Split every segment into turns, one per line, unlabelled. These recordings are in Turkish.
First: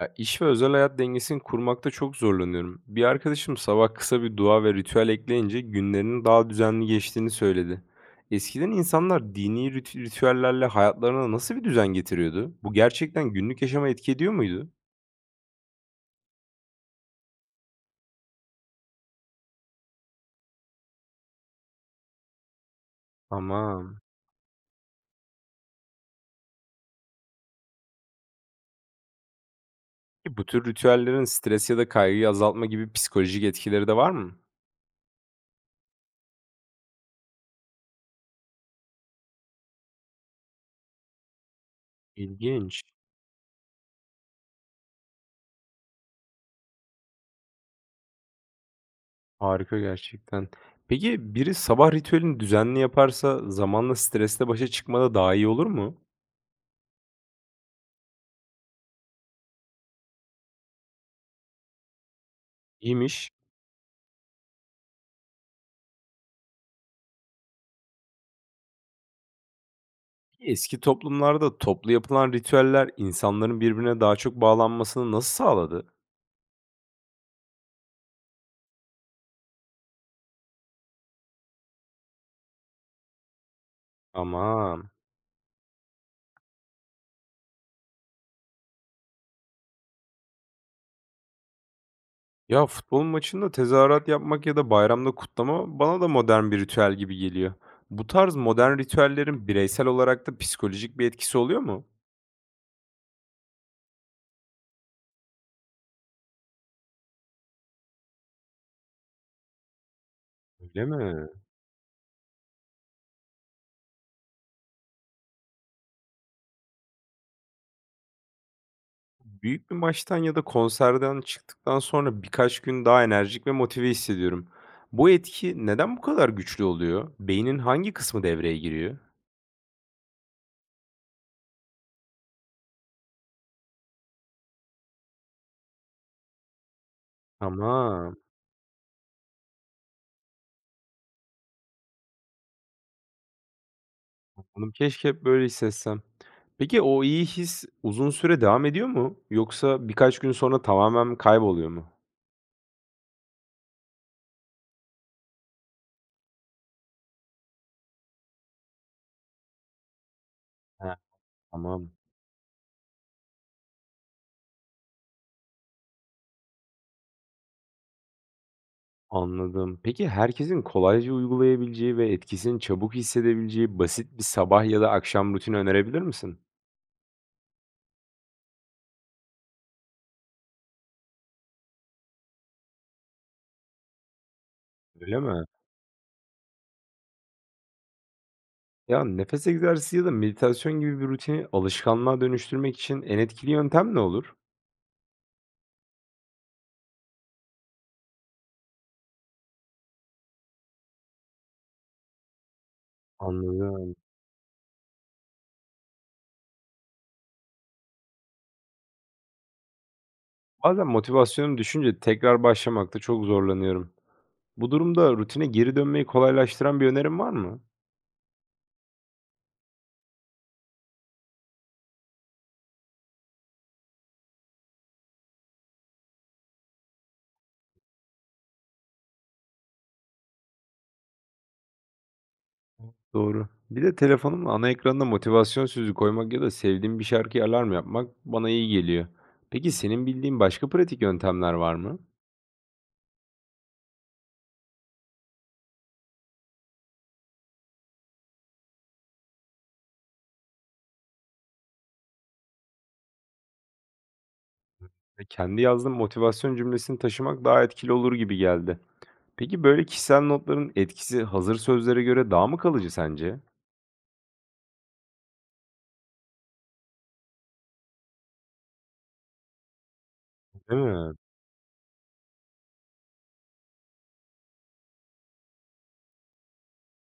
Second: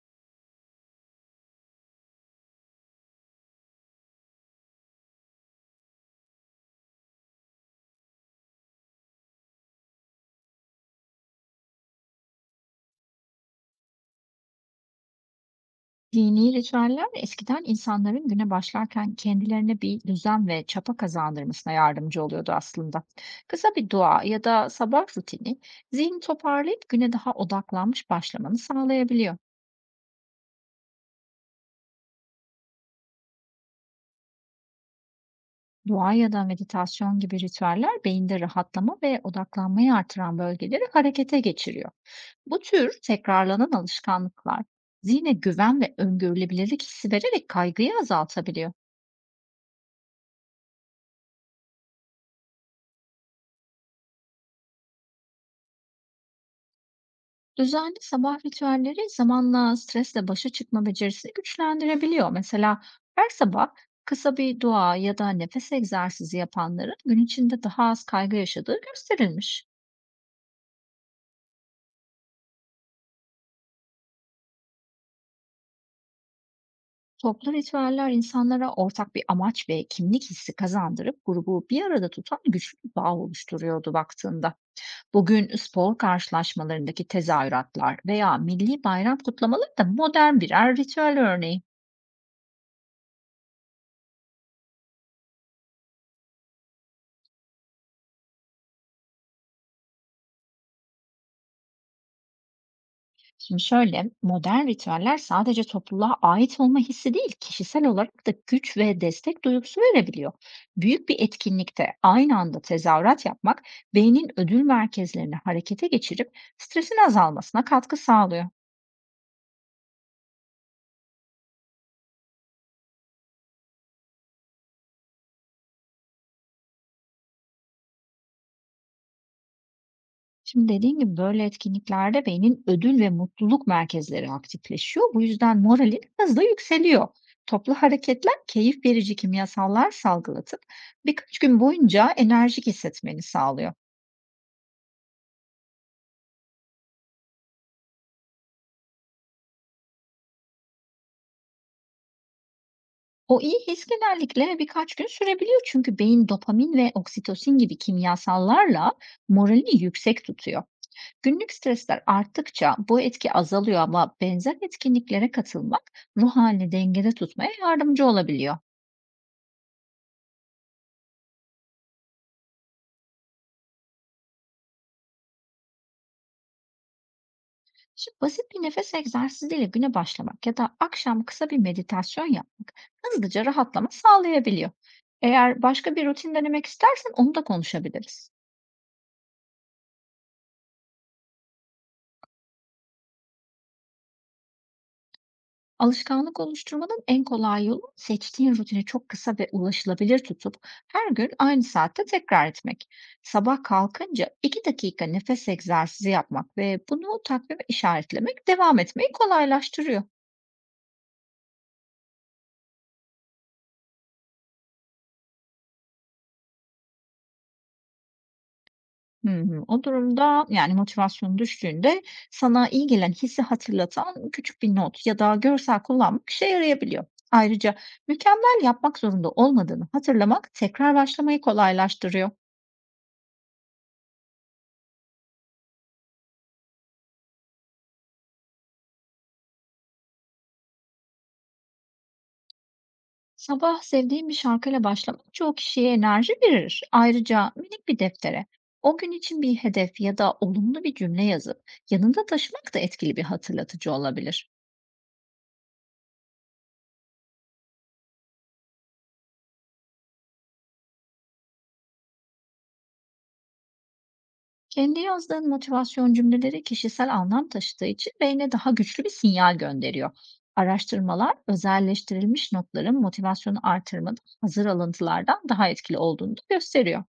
Ya, iş ve özel hayat dengesini kurmakta çok zorlanıyorum. Bir arkadaşım sabah kısa bir dua ve ritüel ekleyince günlerinin daha düzenli geçtiğini söyledi. Eskiden insanlar dini ritüellerle hayatlarına nasıl bir düzen getiriyordu? Bu gerçekten günlük yaşama etki ediyor muydu?
Dini ritüeller eskiden insanların güne başlarken kendilerine bir düzen ve çapa kazandırmasına yardımcı oluyordu aslında. Kısa bir
Tamam.
dua ya da sabah rutini zihni toparlayıp güne daha odaklanmış başlamanı sağlayabiliyor.
Peki bu tür ritüellerin stres ya da kaygıyı azaltma gibi psikolojik etkileri de var mı?
Dua ya da meditasyon gibi ritüeller beyinde rahatlama ve odaklanmayı artıran bölgeleri harekete geçiriyor. Bu
İlginç.
tür tekrarlanan alışkanlıklar zihne güven ve öngörülebilirlik hissi vererek kaygıyı azaltabiliyor.
Harika gerçekten. Peki biri sabah ritüelini düzenli yaparsa zamanla stresle başa çıkmada daha iyi olur mu?
Düzenli sabah ritüelleri zamanla stresle başa çıkma becerisini güçlendirebiliyor. Mesela her
İyiymiş.
sabah kısa bir dua ya da nefes egzersizi yapanların gün içinde daha az kaygı yaşadığı gösterilmiş.
Eski toplumlarda toplu yapılan ritüeller insanların birbirine daha çok bağlanmasını nasıl sağladı?
Toplu ritüeller insanlara ortak bir amaç ve kimlik hissi kazandırıp grubu bir arada tutan güçlü bir bağ oluşturuyordu baktığında.
Aman.
Bugün spor karşılaşmalarındaki tezahüratlar veya milli bayram kutlamaları da modern birer ritüel örneği.
Ya futbol maçında tezahürat yapmak ya da bayramda kutlama bana da modern bir ritüel gibi geliyor. Bu tarz modern ritüellerin bireysel olarak da psikolojik bir etkisi oluyor mu?
Şimdi şöyle, modern ritüeller sadece topluluğa ait olma hissi değil, kişisel olarak da güç ve destek duygusu verebiliyor.
Öyle
Büyük bir
mi?
etkinlikte aynı anda tezahürat yapmak, beynin ödül merkezlerini harekete geçirip stresin azalmasına katkı sağlıyor.
Büyük bir maçtan ya da konserden çıktıktan sonra birkaç gün daha enerjik ve motive hissediyorum. Bu etki neden bu kadar güçlü oluyor? Beynin hangi kısmı devreye giriyor?
Şimdi dediğim gibi, böyle etkinliklerde beynin ödül ve mutluluk merkezleri aktifleşiyor. Bu yüzden moralin hızla yükseliyor. Toplu
Tamam.
hareketler keyif verici kimyasallar salgılatıp birkaç gün boyunca enerjik hissetmeni sağlıyor.
Oğlum keşke hep böyle hissetsem. Peki o iyi his uzun süre devam ediyor mu? Yoksa birkaç gün sonra tamamen kayboluyor mu?
O iyi his genellikle birkaç gün sürebiliyor, çünkü beyin dopamin ve oksitosin gibi kimyasallarla moralini yüksek tutuyor.
He,
Günlük
tamam.
stresler arttıkça bu etki azalıyor, ama benzer etkinliklere katılmak ruh halini dengede tutmaya yardımcı olabiliyor.
Anladım. Peki herkesin kolayca uygulayabileceği ve etkisini çabuk hissedebileceği basit bir sabah ya da akşam rutini önerebilir misin?
Şimdi basit bir nefes egzersiziyle güne başlamak ya da akşam kısa bir meditasyon yapmak hızlıca rahatlama sağlayabiliyor.
Öyle mi?
Eğer başka bir rutin denemek istersen, onu da konuşabiliriz.
Ya nefes egzersizi ya da meditasyon gibi bir rutini alışkanlığa dönüştürmek için en etkili yöntem ne olur?
Alışkanlık oluşturmanın en kolay yolu, seçtiğin rutini çok kısa ve ulaşılabilir tutup her gün aynı saatte tekrar etmek. Sabah
Anladım.
kalkınca 2 dakika nefes egzersizi yapmak ve bunu takvime işaretlemek devam etmeyi kolaylaştırıyor.
Bazen motivasyonum düşünce tekrar başlamakta çok zorlanıyorum. Bu durumda rutine geri dönmeyi kolaylaştıran bir önerim var mı?
Hı hı. O durumda, yani motivasyonun düştüğünde, sana iyi gelen hissi hatırlatan küçük bir not ya da görsel kullanmak işe yarayabiliyor. Ayrıca mükemmel yapmak zorunda olmadığını hatırlamak tekrar başlamayı kolaylaştırıyor.
Doğru. Bir de telefonumla ana ekranına motivasyon sözü koymak ya da sevdiğim bir şarkıya alarm yapmak bana iyi geliyor. Peki senin bildiğin başka pratik yöntemler var mı?
Sabah sevdiğim bir şarkıyla başlamak çoğu kişiye enerji verir. Ayrıca minik bir deftere o gün için bir hedef ya da olumlu bir cümle yazıp yanında taşımak da etkili bir hatırlatıcı olabilir.
Ve kendi yazdığım motivasyon cümlesini taşımak daha etkili olur gibi geldi. Peki böyle kişisel notların etkisi hazır sözlere göre daha mı kalıcı sence?
Kendi yazdığın motivasyon cümleleri kişisel anlam taşıdığı için beyne daha güçlü bir sinyal gönderiyor.
Değil mi?
Araştırmalar, özelleştirilmiş notların motivasyonu artırmada hazır alıntılardan daha etkili olduğunu da gösteriyor.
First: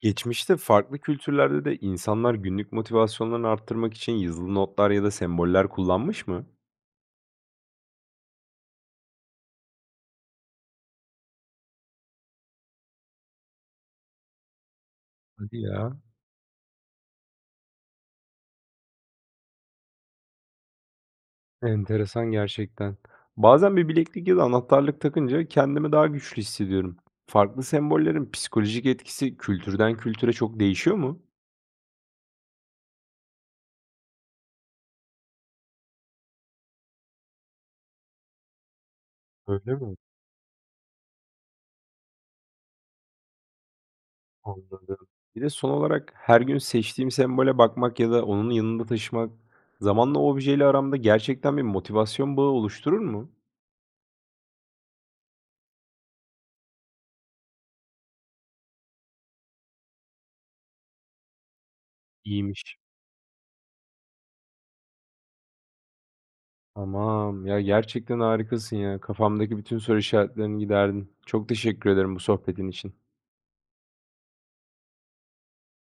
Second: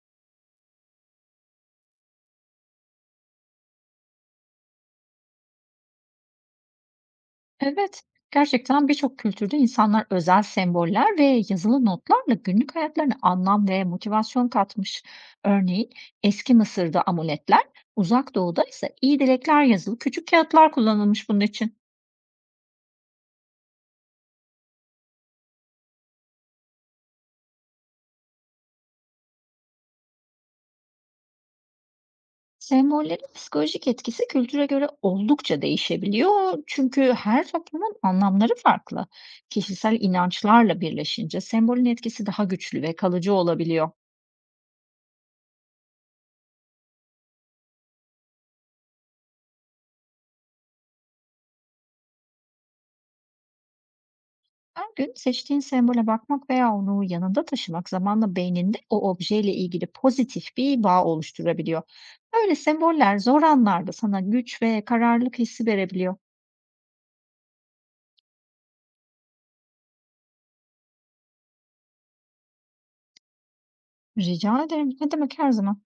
Geçmişte farklı kültürlerde de insanlar günlük motivasyonlarını arttırmak için yazılı notlar ya da semboller kullanmış mı?
Evet, gerçekten birçok kültürde insanlar özel semboller ve yazılı notlarla günlük hayatlarına anlam ve motivasyon katmış.
Hadi
Örneğin
ya.
eski Mısır'da amuletler, Uzak Doğu'da ise iyi dilekler yazılı küçük kağıtlar kullanılmış bunun için.
Enteresan gerçekten. Bazen bir bileklik ya da anahtarlık takınca kendimi daha güçlü hissediyorum. Farklı sembollerin psikolojik etkisi kültürden kültüre çok değişiyor mu?
Sembollerin psikolojik etkisi kültüre göre oldukça değişebiliyor, çünkü her toplumun anlamları farklı.
Öyle mi?
Kişisel inançlarla birleşince sembolün etkisi daha güçlü ve kalıcı olabiliyor.
Anladım. Bir de son olarak her gün seçtiğim sembole bakmak ya da onun yanında taşımak zamanla o objeyle aramda gerçekten bir motivasyon bağı oluşturur mu?
Her gün seçtiğin sembole bakmak veya onu yanında taşımak zamanla beyninde o objeyle ilgili pozitif bir bağ oluşturabiliyor. Böyle
İyiymiş.
semboller zor anlarda sana güç ve kararlılık hissi verebiliyor.
Tamam. Ya gerçekten harikasın ya. Kafamdaki bütün soru işaretlerini giderdin. Çok teşekkür ederim bu sohbetin için.
Rica ederim. Ne demek, her zaman.